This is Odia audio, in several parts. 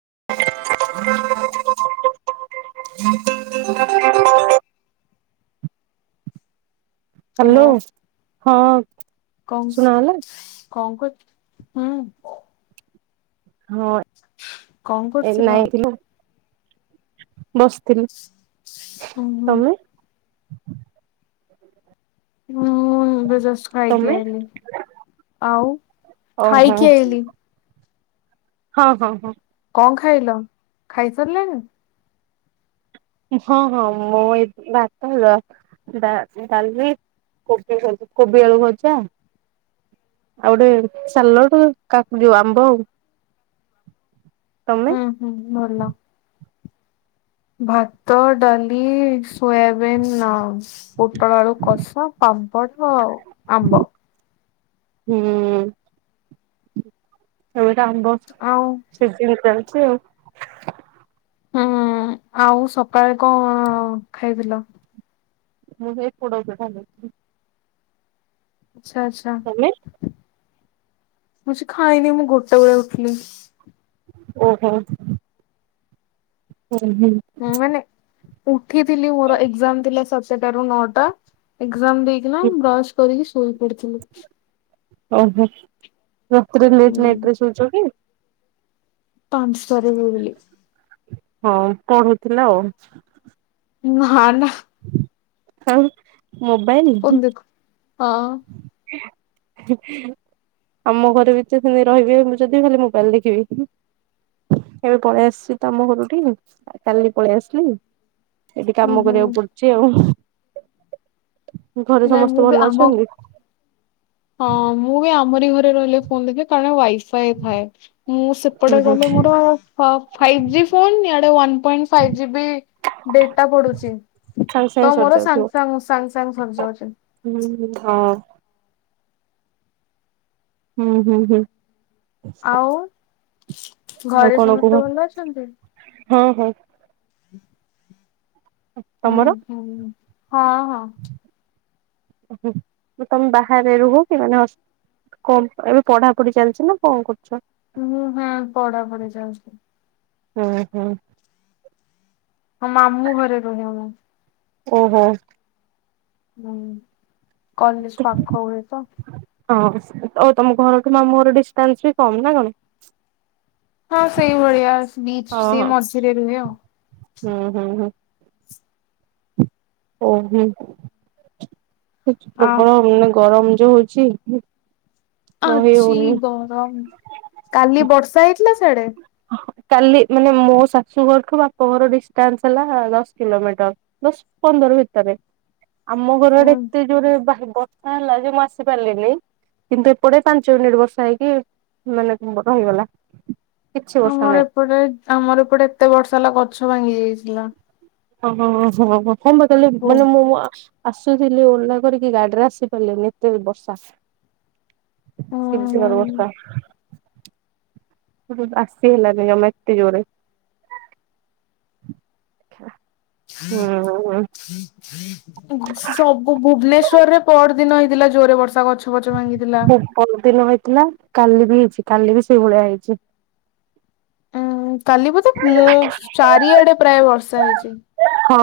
[inaudible] ହାଲୋ। ହଁ। କମ୍ ଶୁଣାଗଲା କଣ କରୁଚୁ ହୁଁ। ହଁ କଣ ଏ କରୁଥିଲ? ନାଇଁଥିଲୁ। ବସିଥିଲି। ଓ ହୋ। ତମେ? [inaudible] ହୁଁ ଏବେ ଜଷ୍ଟ ଖାଇକି ତମେ? ଆଇଲି ଆଉ ଓହୋ ଖାଇକି ଆଇଲି। ହଁ ହଁ ହଁ। କଣ ଖାଇଲ ଖାଇ ସାରିଲାଣିି। ହଁ ହଁ ମୁଁ ଏଇ ଭାତ ଡାଲି କୋବି କୋବି ଆଳୁ ଭଜା ଆଉ ଗୋଟେ ସାଲଡ କାକୁଡି ଆମ୍ବ ଆଉ। ତମେ? ହୁଁ ହୁଁ ଭଲ। ଭାତ ଡାଲି ସୋୟାବିନ୍ ପୋଟଳ ଆଳୁ କଷା ପାମ୍ପଡ଼ ଆଉ ଆମ୍ବ। ହୁଁ। ଏଟା ଆମ୍ବ ଆଉ ସିଜିନ ଟା । ହଁ। ହୁଁ ଆଉ ସକାଳେ କଣ ଖାଇଥିଲ? ମୁଁ ସେଇ ପୋଡ଼ପିଠା ଖାଇଥିଲି। ଆଛା ଆଛା। ତମେ? ମୁଁ କିଛି ଖାଇନି ମୁଁ ଗୋଟେ ବେଳେ ଉଠିଲି। ଓହୋ। ହୁଁ ହୁଁ। ମାନେ ଉଠିଥିଲି ମୋର ଏଗଜାମ ଥିଲା ମୋର ସ [unintelligible] ଟାରୁ ନଅଟା ଏଗଜାମ ଦେଇକିନା ବ୍ରଶ କରିକି ଶୋଇ ପଡିଥିଲି। ଓହୋ। ରାତି ରେ ଲେଟ ହୁଁ। ନାଇଟ ରେ ଶୋଉଛ କି? [unintelligible] ହଁ ପଢୁଥିଲା ଆଉ। ନା ନା ହଉଁ। ମୋବାଇଲ। ଫୋନ ଦେଖୁ ହଁ। ଆମ ଘରେ ବି ତ ସେ ରହିବେ ମୁଁ ଯଦି ଖାଲି ମୋବାଇଲ ଦେଖିବି ଏବେ ପଳେଇ ଆସିଛି ତମ ଘରକୁ କହିକି ପଳେଇ ଆସିଲି। ସେଇଠି ହୁଁ କାମ ହୁଁ କରିବାକୁ ପଡୁଛି ଆଉ। ଘରେ ନାଇଁ ମୁଁ ସମସ୍ତେ ବି ଭଲ ଆମ ଅଛନ୍ତି। ହଁ ମୁଁ ବି ଆ ଆମରି ଘରେ ରହିଲେ ଫୋନ ଦେଖେ କାରଣ ୱାଇ ଗ ଫ ଡୋ ମୁଁ ହୁଁ ସେପଟେ ହୁଁ ଗଲେ ମୋର ଫାଇବ ଜୀ ଫୋନ୍ ଇଆଡ଼େ ଡେଟା ପଡ଼ୁଚି ସାଙ୍ଗେ ସାଙ୍ଗେ ତ ମୋର ସରିଯାଉଥିବ ସଙ୍ଗେ ସଙ୍ଗେ ହୁଁ ହଁ। ହଁ। ହୁଁ ହୁଁ ହୁଁ। ଆଉ ଆଉ ଘରେ କଣ କୁହ ସମସ୍ତେ ଭଲ ଅଛନ୍ତି। ହଁ ହଁ ହୁଁ। ତମର ହୁଁ ହୁ। ହଁ ହଁ। ମୁ ତମେ ବାହାରେ ରୁହ କି ମାନେ କ ଏବେ ପଢାପଢି ଚାଲିଛି ନା କଣ କର। ହୁଁ ହଁ ପଢା ପଢି ଯାଉଛି। ହଁ ହୁଁ। ହଁ ମାମୁଁ ଘରେ ରୁହେ ମୁ। ଓହୋ। ହୁଁ। କଲେଜ ପାପ କହୁଡ ତ। ହଁ ଆଉ ତମ ଘରଠୁ ମାମୁର ଡିଷ୍ଟାନ୍ସ ବି କମ୍ ନା କଣ? ହଁ ସେଇଭଳିଆ ଆ । ବିଚ ହଁ ସେ ହଁ ମଝିରେ ରୁହେ ଆଉ। ହୁଁ ହୁଁ ହୁଁ ଓ ହୁଁ। ଅ ପ୍ରୋବଳମ ନା ଗରମ ରହୁଛି ହୁଁ । ଆଛି ଗରମ କାଲି ବର୍ଷା ହେଇଥିଲା ଛଡ଼େ। କାଲି ମାନେ ମୋ ଶାଶୁ ଘରଠୁ ବାପ ଘର ଡିଷ୍ଟାନ୍ସ ହେଲା ଦଶ କିଲୋମିଟର ଦଶ ପନ୍ଦର ଭିତରେ। ଆମ ହୁଁ ଘରଡେ ଏତେ ଜୋରେ ବାହ ବର୍ଷା ହେଲା ଯେ ମୁଁ ଆସି ପାରିଲିନି କିନ୍ତୁ ଏପଟେ ପାଞ୍ଚ ମିନିଟ ବର୍ଷା ହେଇକି ମାନେ ରହିଗଲା। କିଛି ବର୍ଷା ଆମର ନାହିଁ ଏପଟେ ଆମର ଏପଟେ ଏତେ ବର୍ଷା ହେଲା ଗଛ ଭାଙ୍ଗି ଯାଇଛି। ହାଲୋ। ମାମା ଓହୋ। [unintelligible] ମାନେ ମୁଁ ଆଁ ଆସୁଥିଲି ଓହଲା କରିକି ଗାଡିରେ ଆସିପାରିଲିନି ଏତେ ବର୍ଷା ହୁଁ। [unintelligible] ବର୍ଷା ଆସି ହେଲାଣି ଜମା ଏତେ ଜୋରେ ହୁଁ। ସବୁ ଭୁବନେଶ୍ଵରରେ ପର ଦିନ ହେଇଥିଲା ଜୋରେ ବର୍ଷା ଗଛ ପଛ ପ [unintelligible] ଦିନ ହେଇଥିଲା। କାଲି ବି ହେଇଛି କାଲି ବି ସେଇ ଭଳିଆ ହେଇଛି। ଉଁ କାଲି ବୋଧେ ମୁଁ ଚାରିଆଡେ ପ୍ରାୟ ବର୍ଷ ହେଇଛି। ହଁ।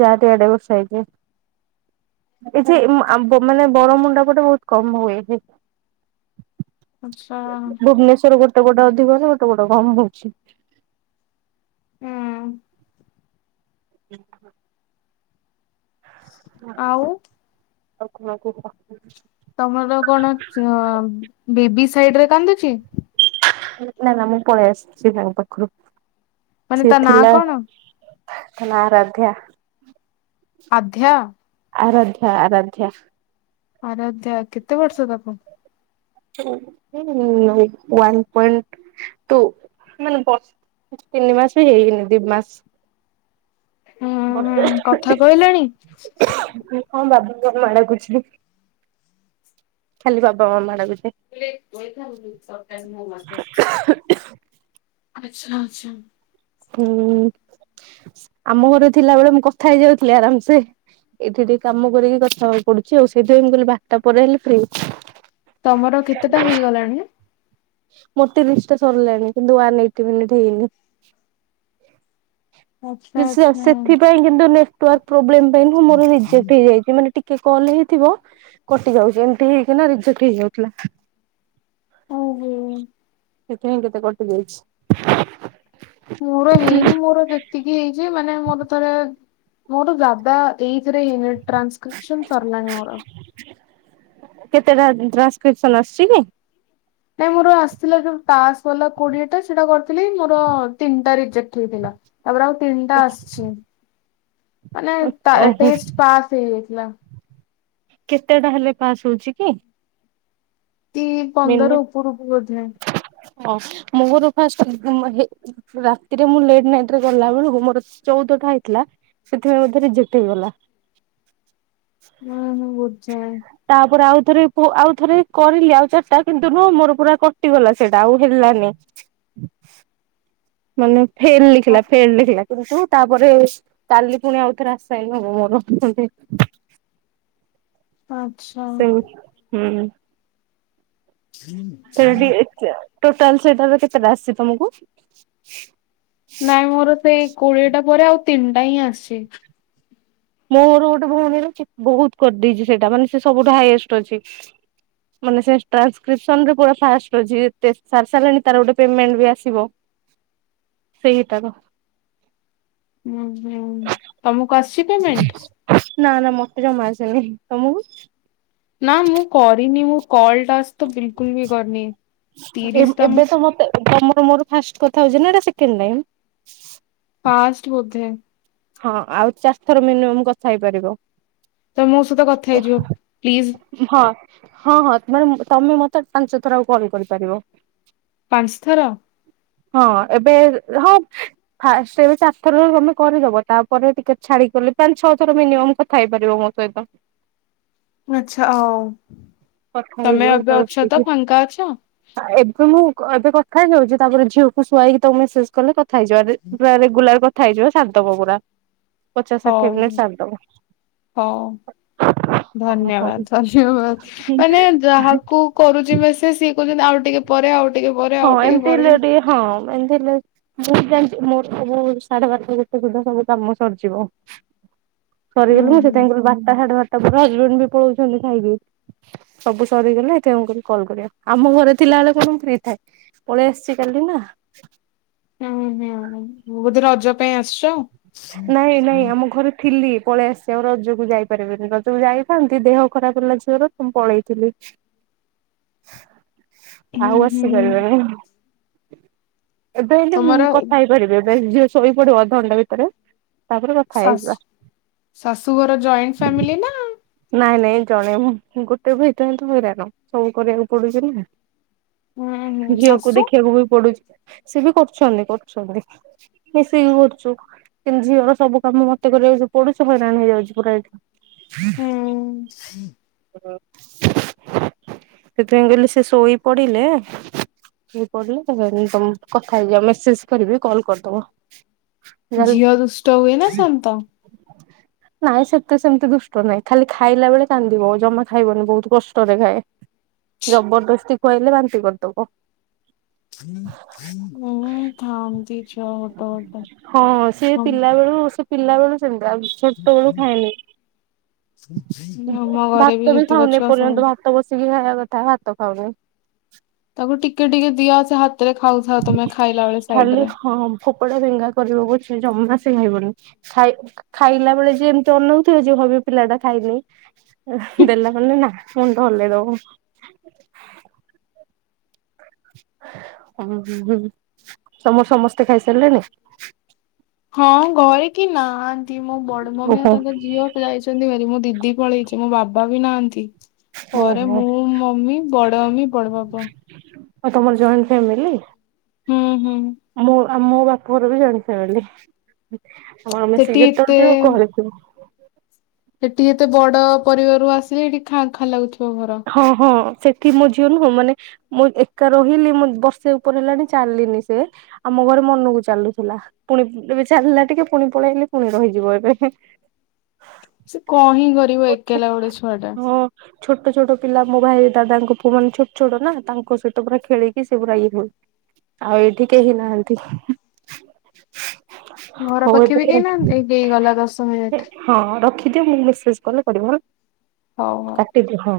ଯାହାରି ଆଡେ ବଷା ହେଇଛି ଏ ମାନେ ବର ମୁୁଣ୍ଡା ଗୋଟେ ବହୁତ କମ ହୁଏ। ଆଚ୍ଛା ଭୁବନେଶ୍ଵର ଗୋଟେ ଗୋଟେ ଅଧିକ ଗୋଟେ ଗୋଟେ କମ ହଉଛି। ହୁଁ। ହଁ। ଆଉ। ଆଉ କ ମା କୁ ତମର ସାଇଡ ରେ କାନ୍ଦୁଚି। ନା ନା ମୁଁ ପଳେଇ ଆସିଛି ସାଙ୍ଗ ପାଖରୁ। ମାନେ ତା ନାଁ କଣ? ତା ନାଁ ଆରାଧ୍ୟା। ଅଧ୍ୟା। ଆରାଧ୍ୟା ଆରାଧ୍ୟା। ଆରାଧ୍ୟା କେତେ ବର୍ଷ ତାକୁ। [unintelligible] ଉଅନ୍ ପଏଣ୍ଟ ଟୁ ମାନେ ତିନି ମାସ ବି ହେଇଗନି ଦି ମାସ। ହୁଁ ହୁଁ ବର୍ଷା କଥା କହିଲାଣି। [unintelligible] ମା ଡାକୁଚି ଖାଲି ବାବା ମାମା ଡାକୁଚି। ଥା [unintelligible] ଆଛା ଆଛା। ହୁଁ ଆମ ଘରେ ଥିଲା ବେଳେ ମୁଁ କଥା ହେଇଯାଉଥିଲି ଆରାମସେ, ଏଇଠି ଟିକେ କାମ କରିକି କଥା ହେବାକୁ ପଡୁଛି, ଆଉ ସେଇଥିପାଇଁ ମୁଁ କହିଲି ବାରଟା ପରେ ହେଲେ ଫ୍ରି। ତମର କେତେଟା ହେଇଗଲାଣି? ମୋର ତିରିଶ ଟା ସରିଲାଣି କିନ୍ତୁ ୱାନ୍ ଏଇଟି ମିନିଟ ହେଇନି। ଆଚ୍ଛା [unintelligible] ଆଚ୍ଛା ସେଥିପାଇଁ କିନ୍ତୁ ନେ ନେଟୱାର୍କ ପ୍ରୋ୍ଲେମ୍। ପାଇଁ ମୋର ରିଜେକ୍ଟ ହେଇଯାଇଛିା ମାନେ ଟିକେ କଲ ହେଇଥିବ କଟି ଯାଉଛି, ଏମିତି ହେଇକିନା ରିଜକ୍ଟ ହେଇଯାଉଥିଲା। ହୁଁ। ସେଥି ହିଁ କେତେ କଟି ଯାଇଛି। ମୋର ହେଇନି ମୋର ଯେତିକି ହେଇଛି ମାନେ ନେ ମୋର ଥରେ ମୋର ଜାଦା ଏଇଥିରେ ହେଇନି ଟ୍ରାନ୍ସକ୍ରିପସନ୍ ସରିଲାଣି ମୋର। କେତେଟା ଟ୍ରାନ୍ସକ୍ରିପସନ ଆସଛି କି? ନାଇଁ ମୋର ଆସିଥିଲା, ଯୋଉ ପାସ୍ ଗଲା କୋଡିଏ ଟା ସେଟା କରିଥିଲି ମୋର ତିନିଟା ରିଜେକ୍ଟ ହେଇଥିଲା। ତାପରେ ଆଉ ତିନିଟା ଆସଛି। ମାନେ ତା ଓହୋ ଟେଷ୍ଟ ପାସ୍ ହେଇଯା ହେଲା। କେତେ ଟା ହେଲେ ପାସ୍ ହଉଛି କି? ଟି ମିନି ପନ୍ଦର ଉପରକୁ ବୋଧେ। ହଁ ମୁଁ ମୋର ଫାଷ୍ଟ ହେ ରାତିରେ ମୁ ଲେଟ ନାଇଟ୍ରେ ଗଲା ବେଳକୁ ମୋର ଚଉଦଟା ହେଇଥିଲା ।ସେଥିପାଇଁ ବୋଧେ ରିଯେକ୍ଟ ହେଇଗଲା। ହୁଁ ହୁଁ ବୁଝା। ତାପରେ ଆଉ ଥରେ ପୁ ଆଉ ଥରେ କରିଲି ଆଉ ଚାରି ଟା କିନ୍ତୁ ନୁହଁ। ମୋର ପୁରା କଟିଗଲା ସେଇଟା ଆଉ ହେଲାନି। ମାନେ ଫେନ୍ ଲେଖିଲ ଫେନ୍ ଲେଖିଲା। ତାପରେ କାଲି ପୁଣି ଆଉଥରେ ଆସାଇନ୍ ହବ ମୋର। ଆଚ୍ଛା। ସେମି ହୁଁ। ହଁ ସେଇଟା ହଁ। ଟିକେ ଟୋଟାଲ ସେଇଟାର କେତେଟା ଆସିଛି ତମକୁ? ନାଇଁ ମୋର ସେଇ କୋଡିଏଟା ପରେ ଆଉ ତିନିଟା ହିଁ ଆସେ। ମୋର ଗୋଟେ ଭଉଣୀର ବହୁତ କରିଦେଇଛି ସେଇଟା ମାନେ ସେ ସବୁଠୁ ହାଇଏଷ୍ଟ ଅଛିା ମାନେ ସେ ଟ୍ରାନ୍ସକ୍ରିପ୍ସନ୍ ରେ ପୁରା ଫାଷ୍ଟ ଅଛି। ଟେଷ୍ଟ ସାରିସାରିଲାନି ତାର ଗୋଟେ ପେମେଣ୍ଟ ବି ଆସିବ ସେଇଟାର। ହୁଁ। ହୁଁ ତମକୁ ଆସିଛି ପେମେଣ୍ଟ? ନା ନା ମତେ ଜମା ଆସିନି। ତମକୁ? ନା ମୁଁ କରିନି ମୋ କଲ ଟା ତ ବିଲକୁଲ ବି କରିନି ଏ ତିରିଶଟା ଏବେ ମୁଁ ତ ମତେ ତମର ମୋର ଫାଷ୍ଟ କଥା ହଉଛେ ନା ଏଟା ସେକଣ୍ଡ ଟାଇମ୍? ଫାଷ୍ଟ ବୋଧେ ହଁ ଆଉ ଚାରି ଥର ମିନିମମ୍ କଥା ହେଇପାରିବ। ତ ମୋ ସହିତ କଥା ହେଇଯିବ ପ୍ଲିଜ। ହଁ। ହଁ ହଁ ମାନେ ତମେ ମତେ ପାଞ୍ଚ ଥର ଆଉ କଲ କରିପାରିବ। ପାଞ୍ଚ ଥର ହଁ ଏବେ ହଁ ଫାଷ୍ଟ ଏବେ ଚାରିଥର ତମେ କରିଦବ। ତାପରେ ଟିକେ ଛାଡି କଲେ ପାଞ୍ଚ ଛଅ ଥର ମିନିମମ୍ କଥା ହେଇପାରିବ ମୋ ସହିତ। ଆଛା ଓ କଥା ହେଇଯିବ ଫାଙ୍କା ଅଛ? ଏବେ ମୁଁ ଏବେ କଥା ଖାଇଯାଉଛି ତାପରେ ଝିଅକୁ ଶୁଆଇକି ତମକୁ ମେସେଜ କଲେ କ ଥା ହେଇଯିବା ରେ ରେଗୁଲାର ଥା ହେଇଯିବ ଶାରିଦବ ପୁରା। ପଚାଶ ଷାଠିଏ ହଉ ମିନିଟ୍ ସାରିଦବ। ହଉ ହଁ ଧନ୍ୟବାଦ ହଁ। ଧନ୍ୟବାଦ। ମାନେ ଯାହାକୁ କରୁଛି ମେସେଜ ସେ କ ଆଉ ଟିକେ ପରେ ଆଉ ଟିକେ ପରେ ହଁ ଆଉ ଟିକେ ଏମିତି ପରେ। ହେଲେ ଟିକେ ହଁ ଏମତି ହେଲେ ମୁଁ ଜାଣି ମୋର ସବୁ ସାଢେ ବାରଟା ଗିତେ ସୁଧା ସବୁ କାମ ସରିଯିବ। ହୁଁ ସରିଗଲି ମୁଁ ହୁଁ ସେଇଥି ପାଇଁ ବାପା ତାପରେ ହଜବେଣ୍ଡ ବି ପଳଉଛନ୍ତି। ଖାଇକି ସବୁ ସରିଗଲେ କଲ୍ କରିବା ଆମ ଘରେ ଥିଲାବେଳେ କଣ ପଳେଇ ଆସଛି କାଲି ନା। ହଁ ହୁଁଁ ବୋଧେ ରଜ ପାଇଁ ଆସିଛ ଆଉ ନାଇଁ ନାଇଁ ଆମ ଘରେ ଥିଲି ପଳେଇ ଆସି ଆଉ ରଜକୁ ଯାଇପାରିବେିନି ରଜକୁ ଯାଇଥାନ୍ତି ଦେହ ଖରାପ ହେଲା ପୁଣି ପଳେଇଥିଲି। ହୁଁ ଆଉ ଅଛି ହୁଁ କର ଏବେ ହେଲେ ମୁ ତମର କଥା ହେଇପାରିବି। ଝିଏ ଶୋଇ ପଡିବ ଅଧଘଣ୍ଟା ଭିତରେ ତାପରେ କଥା ହେଇଯିବା ଶାଶୁଘର ଜଏଣ୍ଟ ଫାମିଲି ନା ନାଇଁ ନାଇଁ ଜଣେ ମୁ ଗୋଟେ ବିାଇତ ହ ତ ହଇରାଣ ସବୁ କରିବାକୁ ପଡୁଛି ନା ହୁଁ ହୁଁ ଝିଅକୁ ଶାଶୁ? ଦେଖିବାକୁ ବି ପଡୁଛି। ସି ବି କରୁଛନ୍ତି କରୁଛନ୍ତି। ସେ ବି କରୁଛୁ କିନ୍ତୁ ଝିଅର ସବୁ କାମ ମତେ କରିବାକୁ ପଡୋଶୀ ହଇରାଣ ହେଇଯାଉଛି ପୁରା ଏଇଠି ହୁଁ [inaudible] [inaudible] ସେଥିପାଇଁ କହିଲେ ସେ ଶୋଇ ପଡିଲେ ଶୋଇ ପଡିଲେମ କଥା ହେଇଯ ମେସେଜ କରିବି କଲ କରିଦବ। ଜିଅ ଦୁଷ୍ଟ ହୁଏ ନା ସନ୍ତ? ନାଇଁ ସେତେ ସେମତି ଦୁଷ୍ଟ ନାଇଁ। ଖାଲି ଖାଇଲା ବେଳେ କାନ୍ଦିବଉ ଜମା ଖାଇବନି। ବହୁତ କଷ୍ଟରେ ଖାଏ। ଜବରଦସ୍ତି ଖୁଆଇଲେ ବାନ୍ତି କରିଦବ। ହୁଁ ଥାନ୍ତି ଛୁଆ ଗୋଟେ ଗୋଟେ ପିଲାବେଳୁ ସେମ୍ ଛୋଟବେଳୁ ଖାଏନି। ଆମ ଘରେ ବି ଭାତ ଯେତିକି ଖାଉନି ଛୁଆ ସବୁ ଏପର୍ଯ୍ୟନ୍ତ ଭାତ ବସିକି ଖାଇବା କଥା ହାତ ଖାଉନ। [inaudible] ତାକୁ ଟିକେ ଟିକେ ଦିଆସେ ହାତ ଖାଲି ହଁ ଫୋକଡ଼ା ଫେଙ୍ଗା କରିବ ବ ଜମା ସେ ଖାଇବନି ଖାଇ ଖାଇଲା ବେଳେ ଯ ଏମିତି ଅନଉଥିବ ଯ ଭାବିବ ପିଲାଟା ଖାଇନି ଦେଲା ମ ନା ମୁଣ୍ଡ ଭଲେଇ ଦବ [inaudible] [inaudible] ହଁ ହ ହୁଁ ତମର ସମସ୍ତେ ଖାଇସାରିଲେନି? ହଁ ଘରେ କି ନାହାନ୍ତି। ମୋ ବଡ ମମିଆଉ ଓହୋ ତାଙ୍କ ଝିଅ ପ ଯାଇଛନ୍ତି ଭାର ମୁଁ ଦିଦି ପଳେଇଛି ମୋ ବାବା ବି ନାହାନ୍ତି। ଘରେ ଓହୋ ମୁଁ ମମି ବଡ ମମି ବଡ ବାବା ଆଉ ତମର ଜଏଣ୍ଟ ଫ୍ୟାମିଲି। ହୁଁ ହୁଁ। ଆଉ ମୋ ବାପା ଘର ବି ଜାଣିଶାରିଲେଣି। ଆଉ ଆମେ ସେ ସେଠି ଯେତେ କରିଥିବୁ [unintelligible] ସେଠି ଏତେ ବଡ ପରିବାରରୁ ଆସିଲେ ଏଠି ଖା ଖାଁ ଲାଗୁଛି ହଁ ହଁ ସେ କି ମୋ ଝିଅ ନୁହଁ ମାନେ ମୁଁ ଏକା ରହିଲି ମୁଁ ବର୍ଷେ ଉପରେ ହେଲାଣି ଚାଲିିନି ସେ ଆମ ଘରେ ମନକୁ ଚାଲୁଥିଲା ପୁଣି ଏବେ ଚାଲିଲା ଟିକେ ପୁଣି ପଳେଇଲେ ପୁଣି ରହିଯିବ ଏବେ ସେ କଣ ହିଁ କରିବ ଏକଲା ଗୋଟେ ଛୁଆ ଟା ହଁ ଛୋଟ ଛୋଟ ପିଲା ମୋ ଭାଇ ଦାଦାଙ୍କ ପୁଅ ମାନେ ଛୋଟ ଛୋଟ ନା ତାଙ୍କ ସହିତ ପୁରା ଖେଳିକି ସେ ପୁରା ଇ ହଉ ଆଉ ଏଇଠି କେହି ନାହାନ୍ତି । ଘର ପାଖେ ବି କେହି ନାହାନ୍ତି, ଏଇ ହେଇଗଲା ଦଶ ମିନିଟ। ହଁ ମୁଁ ମେସେଜ କଲେ ପିବ ହେଲା [unintelligible] ହଉ ହଉ ଓ ହୋ